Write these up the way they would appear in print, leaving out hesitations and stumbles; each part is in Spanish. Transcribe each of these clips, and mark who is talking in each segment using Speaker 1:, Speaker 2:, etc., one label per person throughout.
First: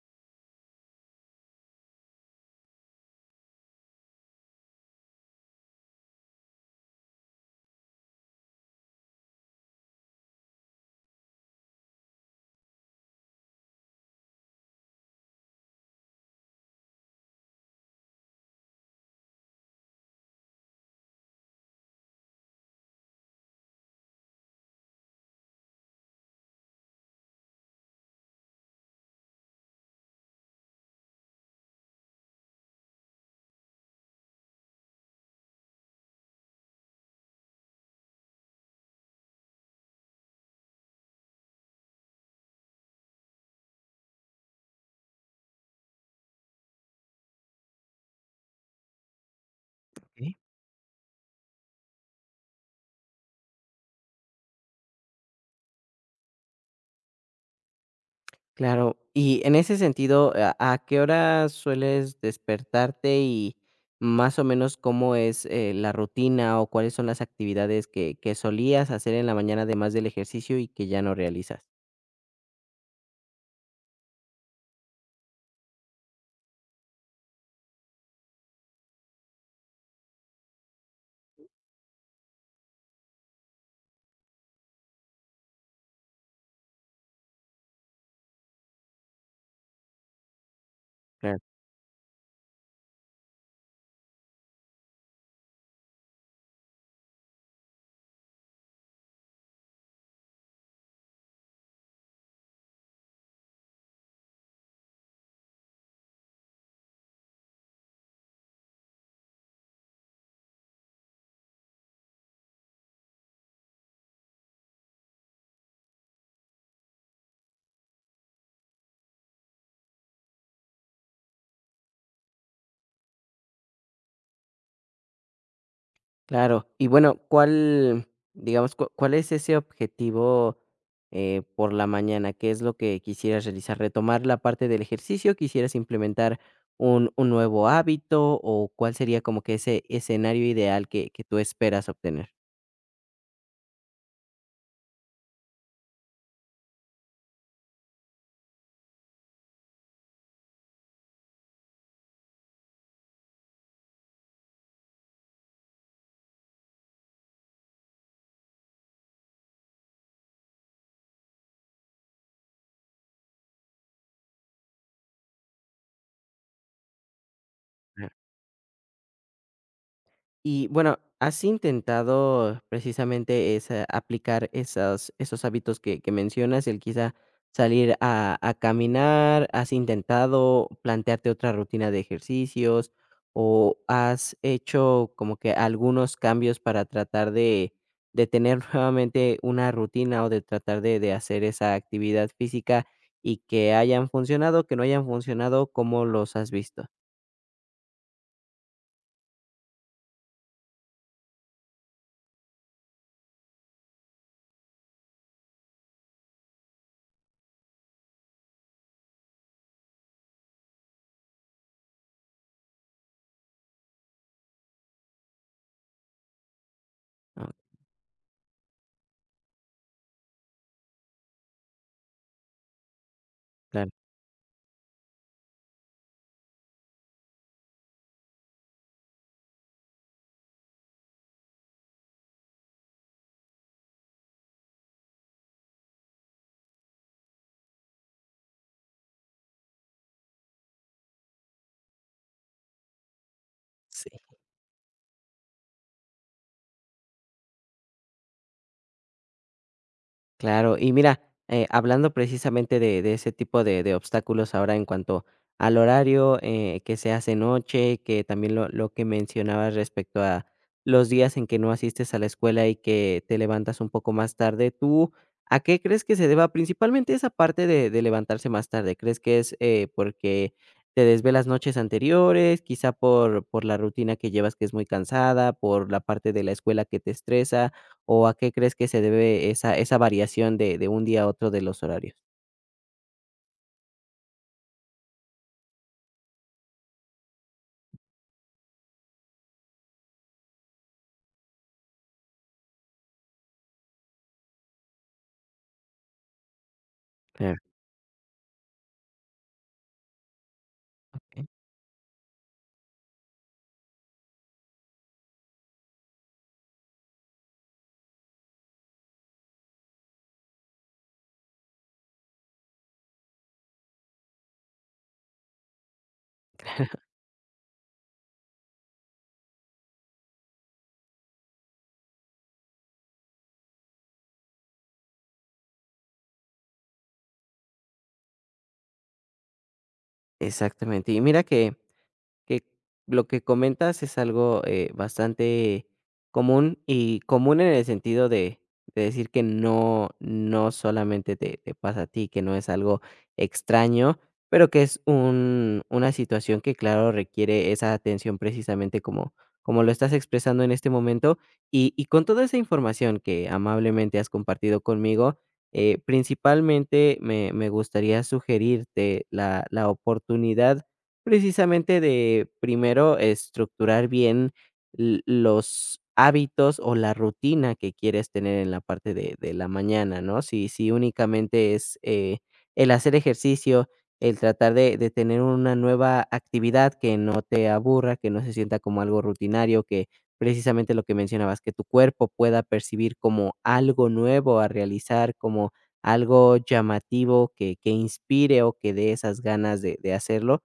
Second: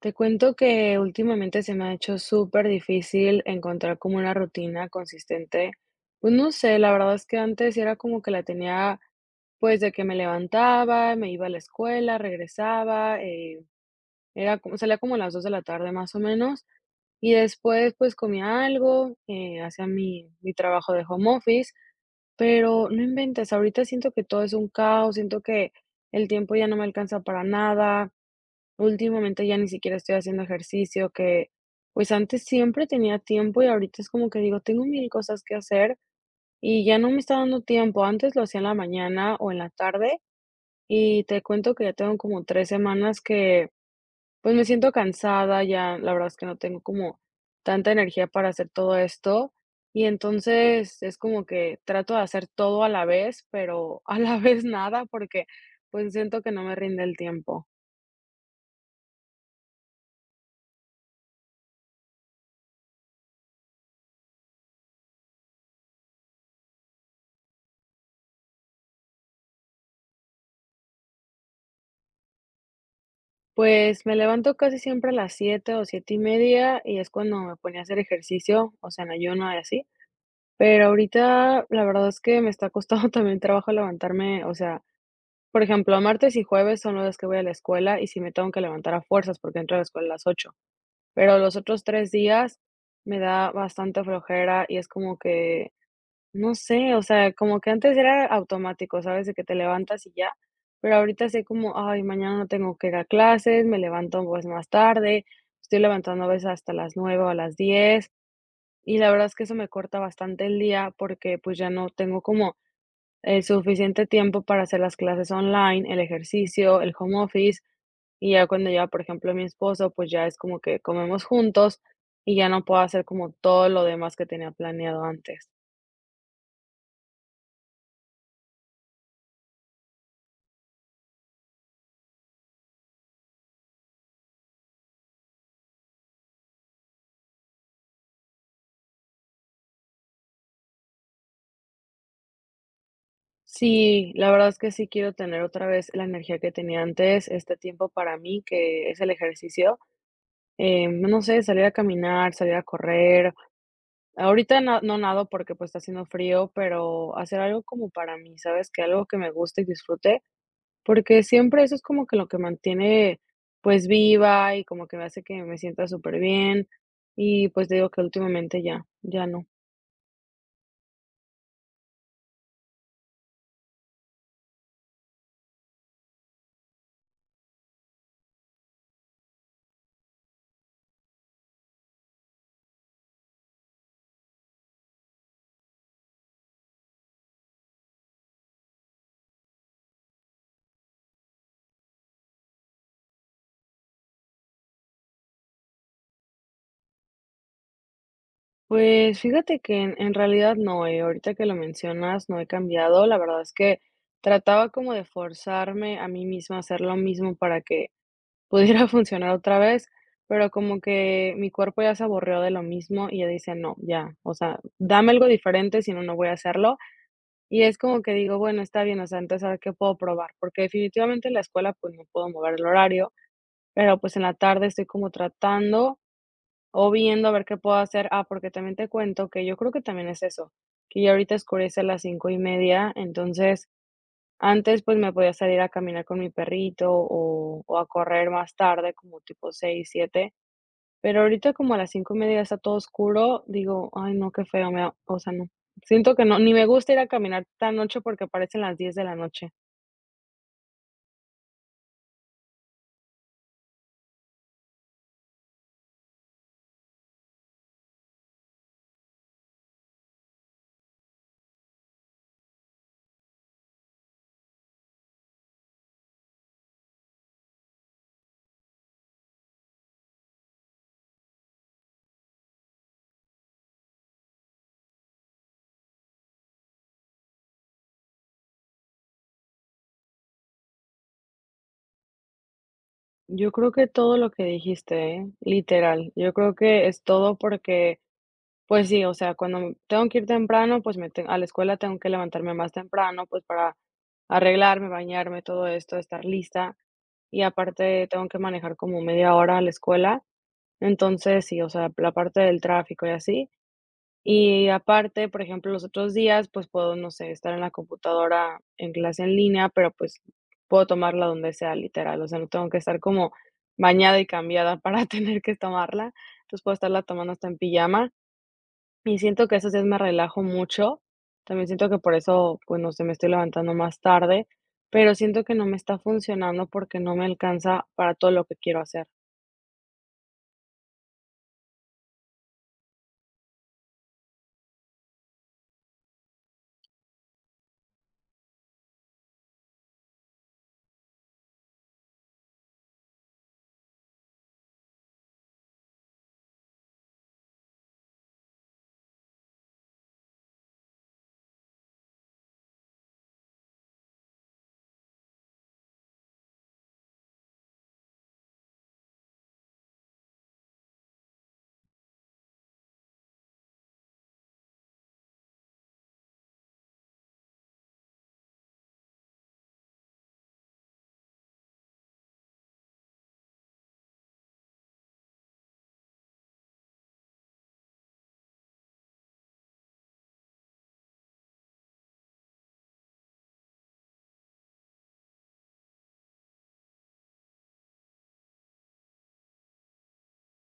Speaker 1: Te cuento que últimamente se me ha hecho súper difícil encontrar como una rutina consistente. Pues no sé, la verdad es que antes era como que la tenía, pues de que me levantaba, me iba a la escuela, regresaba, era como, salía como a las 2 de la tarde más o menos, y después pues comía algo, hacía mi trabajo de home office, pero no inventes, ahorita siento que todo es un caos, siento que el tiempo ya no me alcanza para nada. Últimamente ya ni siquiera estoy haciendo ejercicio, que pues antes siempre tenía tiempo y ahorita es como que digo, tengo mil cosas que hacer y ya no me está dando tiempo. Antes lo hacía en la mañana o en la tarde y te cuento que ya tengo como 3 semanas que pues me siento cansada, ya la verdad es que no tengo como tanta energía para hacer todo esto y
Speaker 2: Okey,
Speaker 1: entonces es como que trato de hacer todo a la vez, pero a la vez nada porque pues siento que no me rinde el tiempo.
Speaker 2: claro. Y en ese sentido, ¿a qué hora sueles despertarte? Y más o menos, ¿cómo es, la rutina o cuáles son las actividades que solías hacer en la mañana, además del ejercicio y que ya no realizas?
Speaker 1: Pues me levanto casi siempre a las 7 o 7:30 y es cuando me ponía a hacer ejercicio, o sea, en ayuno y así. Pero ahorita la verdad es que me está costando también trabajo levantarme, o sea, por ejemplo, martes y jueves son los días que voy a la escuela y sí me tengo que levantar a fuerzas porque entro a la escuela a las 8. Pero los otros 3 días me da bastante flojera y es como que no sé, o sea, como que antes era automático, ¿sabes? De que te levantas y ya, pero ahorita sé como, ay, mañana no tengo que ir a clases, me levanto pues más tarde, estoy levantando a veces hasta las 9 o a las 10 y la verdad es que eso me corta bastante el día porque pues ya no tengo como el suficiente tiempo para hacer las clases online, el ejercicio, el home office. Y ya cuando ya, por ejemplo, mi esposo, pues ya es como que comemos juntos y ya no puedo hacer como todo lo demás que tenía planeado antes.
Speaker 2: Claro. Y bueno, ¿cuál, digamos, cuál es ese objetivo por la mañana? ¿Qué es lo que quisieras realizar? ¿Retomar la parte del ejercicio? ¿Quisieras implementar un nuevo hábito? ¿O cuál sería como que ese escenario ideal que tú esperas obtener?
Speaker 1: Sí, la verdad es que sí quiero tener otra vez la energía que tenía antes, este tiempo para mí, que es el ejercicio. No sé, salir a caminar, salir a correr. Ahorita no, no nado porque pues está haciendo frío, pero hacer algo como para mí, ¿sabes? Que algo que me guste y disfrute, porque siempre eso es como que lo que mantiene pues viva y como que me hace que me sienta súper bien. Y pues te digo que últimamente ya, ya no.
Speaker 2: Y bueno, ¿has intentado precisamente esa, aplicar esas, esos hábitos que mencionas, el quizá salir a caminar? ¿Has intentado plantearte otra rutina de ejercicios? ¿O has hecho como que algunos cambios para tratar de tener nuevamente una rutina o de tratar de hacer esa actividad física y que hayan funcionado, que no hayan funcionado, cómo los has visto?
Speaker 1: Pues fíjate que en realidad no, ahorita que lo mencionas no he cambiado, la verdad es que trataba como de forzarme a mí misma a hacer lo mismo para que pudiera funcionar otra vez, pero como que mi cuerpo ya se aburrió de lo mismo y ya dice, no, ya, o sea, dame algo diferente, si no, no voy a hacerlo.
Speaker 2: Ah,
Speaker 1: Y es como que digo, bueno, está bien, o sea, antes a ver qué puedo probar, porque definitivamente en la escuela pues no puedo mover el horario,
Speaker 2: claro.
Speaker 1: pero pues en la tarde estoy como tratando. O viendo a ver qué puedo hacer. Ah, porque también te cuento que yo creo que también es eso, que ya ahorita oscurece a las 5:30 entonces, antes, pues, me podía salir a caminar con mi perrito o a correr más tarde, como tipo 6 siete, pero ahorita como a las 5:30 está todo oscuro, digo: "Ay, no, qué feo", me da o sea, no. Siento que no, ni me gusta ir a caminar tan noche porque aparecen las 10 de la noche.
Speaker 2: Claro, y mira, hablando precisamente de ese tipo de obstáculos ahora en cuanto al horario, que se hace noche, que también lo que mencionabas respecto a los días en que no asistes a la escuela y que te levantas un poco más tarde, ¿tú a qué crees que se deba principalmente esa parte de levantarse más tarde? ¿Crees que es porque te desvelas noches anteriores, quizá por la rutina que llevas que es muy cansada, por la parte de la escuela que te estresa? ¿O a qué crees que se debe esa variación de un día a otro de los horarios?
Speaker 1: Yo creo que todo lo que dijiste, ¿eh? Literal. Yo creo que es todo porque, pues sí, o sea, cuando tengo que ir temprano, pues a la escuela tengo que levantarme más temprano, pues para arreglarme, bañarme, todo esto, estar lista. Y
Speaker 2: Claro,
Speaker 1: aparte tengo que manejar como media hora a la escuela.
Speaker 2: okey.
Speaker 1: Entonces, sí, o sea, la parte del tráfico y así. Y aparte, por ejemplo, los otros días, pues puedo, no sé, estar en la computadora en clase en línea, pero pues puedo tomarla donde sea, literal. O sea, no tengo que estar como bañada y cambiada para tener que tomarla. Entonces puedo estarla tomando hasta en pijama. Y siento que esos días me relajo mucho. También siento que por eso, pues no sé, me estoy levantando más tarde, pero siento que no me está funcionando porque no me alcanza para todo lo que quiero hacer.
Speaker 2: Exactamente. Y mira que que lo que comentas es algo, bastante común y común en el sentido de decir que no solamente te pasa a ti, que no es algo extraño, pero que es un una situación que, claro, requiere esa atención precisamente como como lo estás expresando en este momento. Y con toda esa información que amablemente has compartido conmigo, principalmente me gustaría sugerirte la oportunidad precisamente de primero estructurar bien l los hábitos o la rutina que quieres tener en la parte de la mañana, ¿no? Si únicamente es, el hacer ejercicio, el tratar de tener una nueva actividad que no te aburra, que no se sienta como algo rutinario, que precisamente lo que mencionabas, que tu cuerpo pueda percibir como algo nuevo a realizar, como algo llamativo que inspire o que dé esas ganas de hacerlo.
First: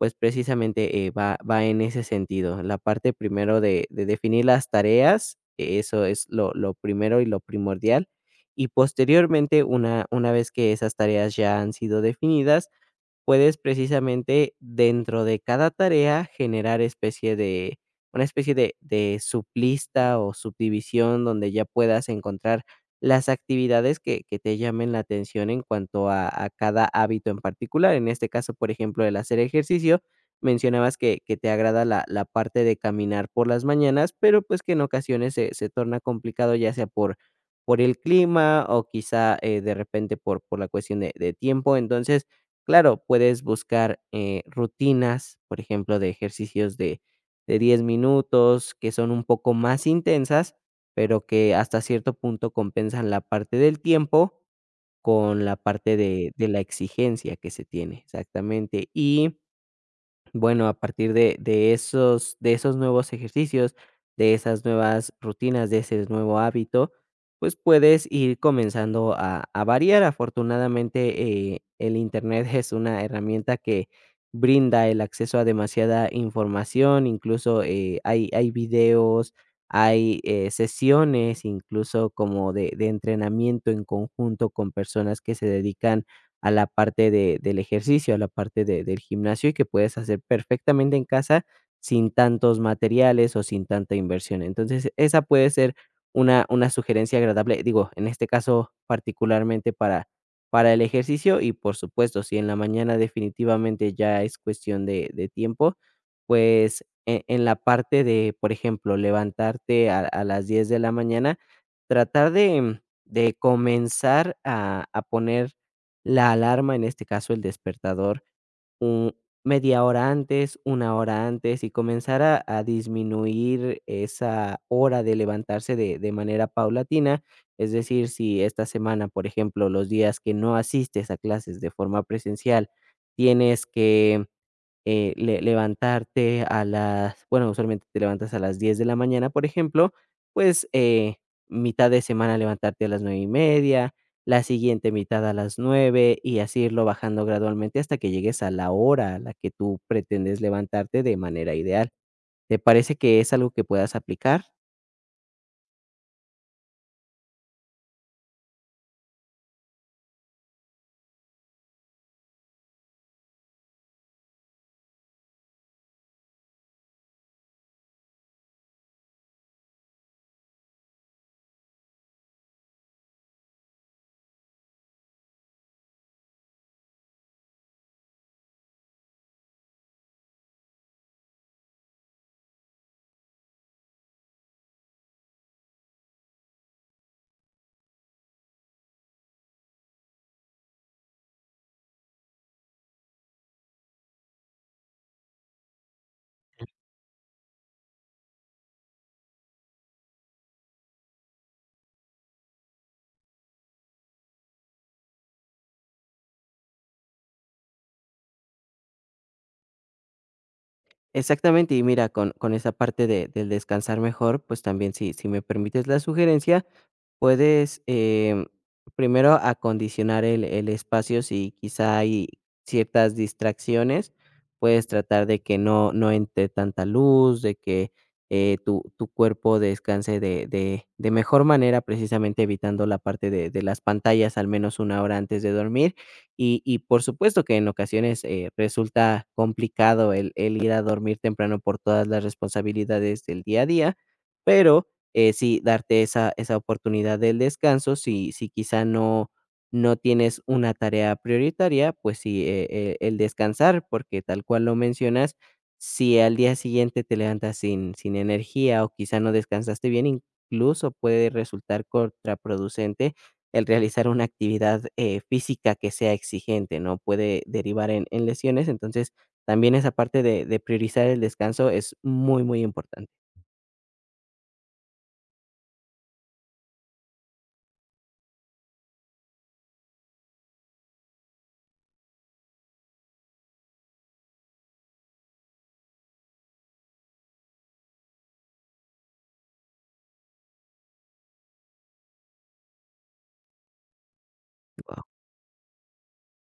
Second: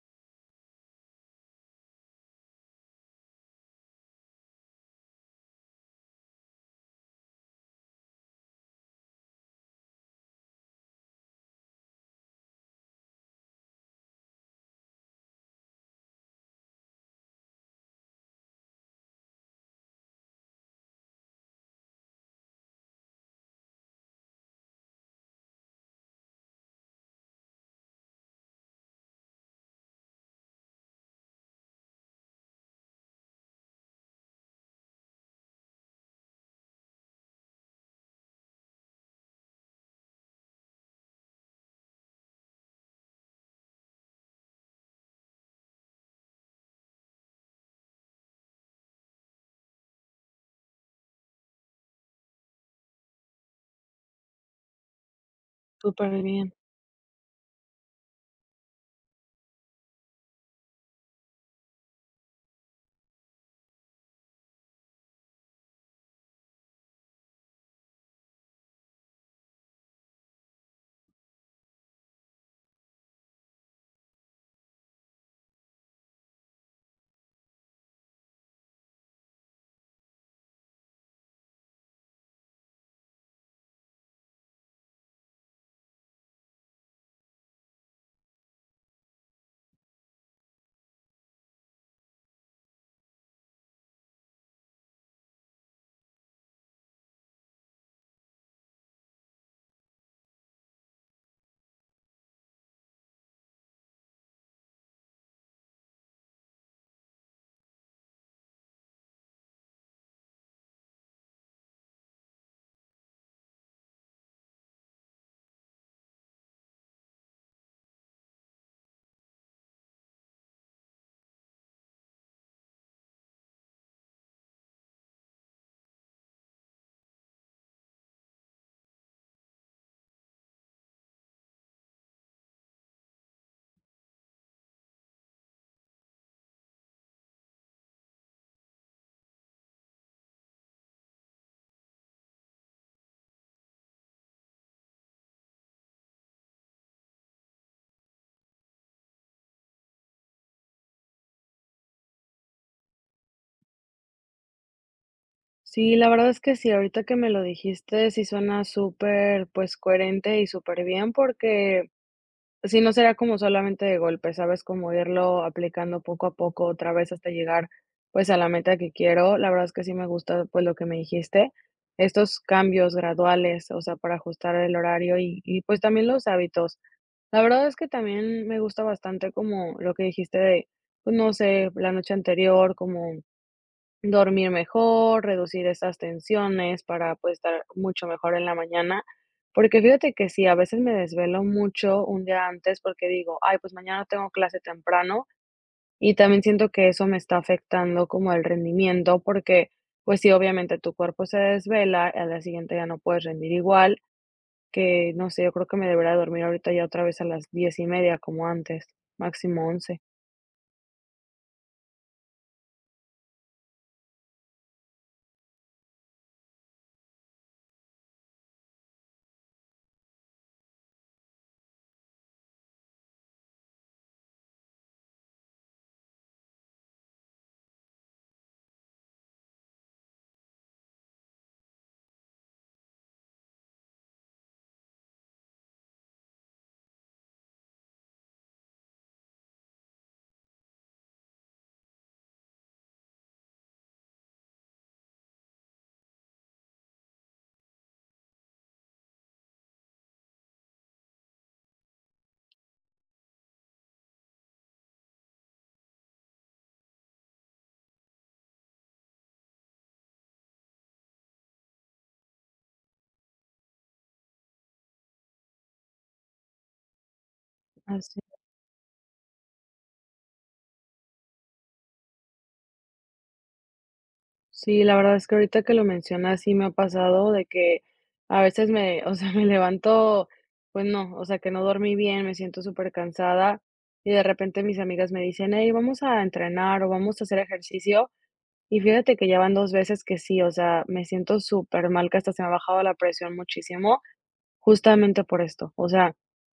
Speaker 2: Pues precisamente, va en ese sentido. La parte primero de definir las tareas, eso es lo primero y lo primordial. Y posteriormente, una vez que esas tareas ya han sido definidas, puedes precisamente dentro de cada tarea generar especie de una especie de sublista o subdivisión donde ya puedas encontrar las actividades que te llamen la atención en cuanto a cada hábito en particular. En este caso, por ejemplo, el hacer ejercicio, mencionabas que te agrada la, la parte de caminar por las mañanas, pero pues que en ocasiones se, se torna complicado ya sea por el clima o quizá de repente por la cuestión de tiempo. Entonces, claro, puedes buscar, rutinas, por ejemplo, de ejercicios de 10 minutos, que son un poco más intensas, pero que hasta cierto punto compensan la parte del tiempo con la parte
Speaker 1: Súper
Speaker 2: de
Speaker 1: bien.
Speaker 2: la exigencia que se tiene, exactamente. Y bueno, a partir de esos de esos nuevos ejercicios, de esas nuevas rutinas, de ese nuevo hábito, pues, puedes ir comenzando a variar. Afortunadamente, el Internet es una herramienta que brinda el acceso a demasiada información, incluso, hay videos, hay, sesiones, incluso como de entrenamiento en conjunto con personas que se dedican a la parte de del ejercicio, a la parte de del gimnasio, y que puedes hacer perfectamente en casa sin tantos materiales o sin tanta inversión. Entonces, esa puede ser una sugerencia agradable, digo, en este caso, particularmente para el ejercicio y, por supuesto, si en la mañana definitivamente ya es cuestión de tiempo, pues, en la parte de, por ejemplo, levantarte a las 10 de la mañana, tratar de comenzar a poner la alarma, en este caso el despertador, un media hora antes, una hora antes y comenzar a disminuir esa hora de levantarse de manera paulatina. Es decir, si esta semana, por ejemplo, los días que no asistes a clases de forma presencial, tienes que le levantarte a las bueno, usualmente te levantas a las 10 de la mañana, por ejemplo, pues, mitad de semana levantarte a las 9 y media, la siguiente mitad a las 9 y así irlo bajando gradualmente hasta que llegues a la hora a la que tú pretendes levantarte de manera ideal. ¿Te parece que es algo que puedas aplicar?
Speaker 1: Sí, la verdad es que sí, ahorita que me lo dijiste, sí suena súper, pues, coherente y súper bien, porque si no será como solamente de golpe, ¿sabes? Como irlo aplicando poco a poco otra vez hasta llegar, pues, a la meta que quiero. La verdad es que sí me gusta, pues, lo que me dijiste, estos cambios graduales, o sea, para ajustar el horario y, pues, también los hábitos. La verdad es que también me gusta bastante como lo que dijiste de, pues, no sé, la noche anterior, como dormir mejor, reducir esas tensiones para, pues, estar mucho mejor en la mañana, porque fíjate que sí, a veces me desvelo mucho un día antes porque digo: "Ay, pues mañana tengo clase temprano", y también siento que eso me está afectando como el rendimiento, porque, pues sí, obviamente tu cuerpo se desvela, al día siguiente ya no puedes rendir igual, que no sé, yo creo que me debería dormir ahorita ya otra vez a las 10:30 como antes, máximo 11.
Speaker 2: Exactamente, y mira, con esa parte de del descansar mejor, pues, también si me permites la sugerencia, puedes, primero acondicionar el espacio, si quizá hay ciertas distracciones, puedes tratar de que no entre tanta luz, de que, tu cuerpo descanse de mejor manera, precisamente evitando la parte de las pantallas al menos una hora antes de dormir. Y por supuesto que en ocasiones, resulta complicado el ir a dormir temprano por todas las responsabilidades del día a día, pero sí, darte esa oportunidad del descanso, si quizá no tienes una tarea prioritaria, pues sí, el descansar, porque tal cual lo mencionas, si al día siguiente te levantas sin energía o quizá no descansaste bien, incluso puede resultar contraproducente el realizar una actividad, física que sea exigente, ¿no? Puede derivar
Speaker 1: Así.
Speaker 2: en lesiones, entonces, también esa parte de priorizar el descanso es muy, muy importante.
Speaker 1: Sí, la verdad es que ahorita que lo mencionas, sí me ha pasado de que a veces me, o sea, me levanto, pues no, o sea, que no dormí bien, me siento súper cansada y de repente mis amigas me dicen, hey, vamos a entrenar o vamos a hacer ejercicio. Y fíjate que ya van dos veces que sí, o sea, me siento súper mal, que hasta se me ha bajado la presión muchísimo. Justamente por esto, o sea,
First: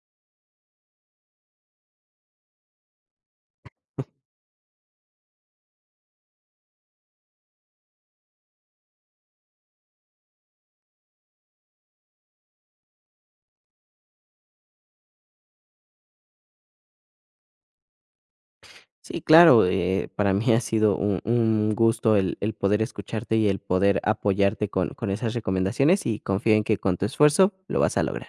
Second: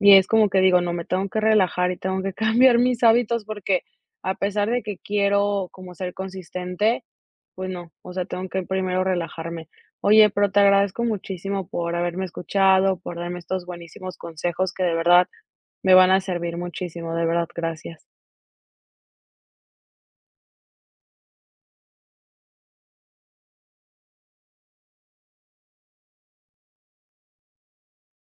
Speaker 1: y es como que digo: "No, me tengo que relajar y tengo que cambiar mis hábitos", porque a pesar de que quiero como ser consistente, pues no, o sea, tengo que primero relajarme. Oye, pero te agradezco muchísimo por haberme escuchado, por darme estos buenísimos consejos que de verdad me van a servir muchísimo, de verdad, gracias.
Speaker 2: Sí, claro, para mí ha sido un gusto el poder escucharte y el poder apoyarte con esas recomendaciones y confío en que con tu esfuerzo lo vas a lograr.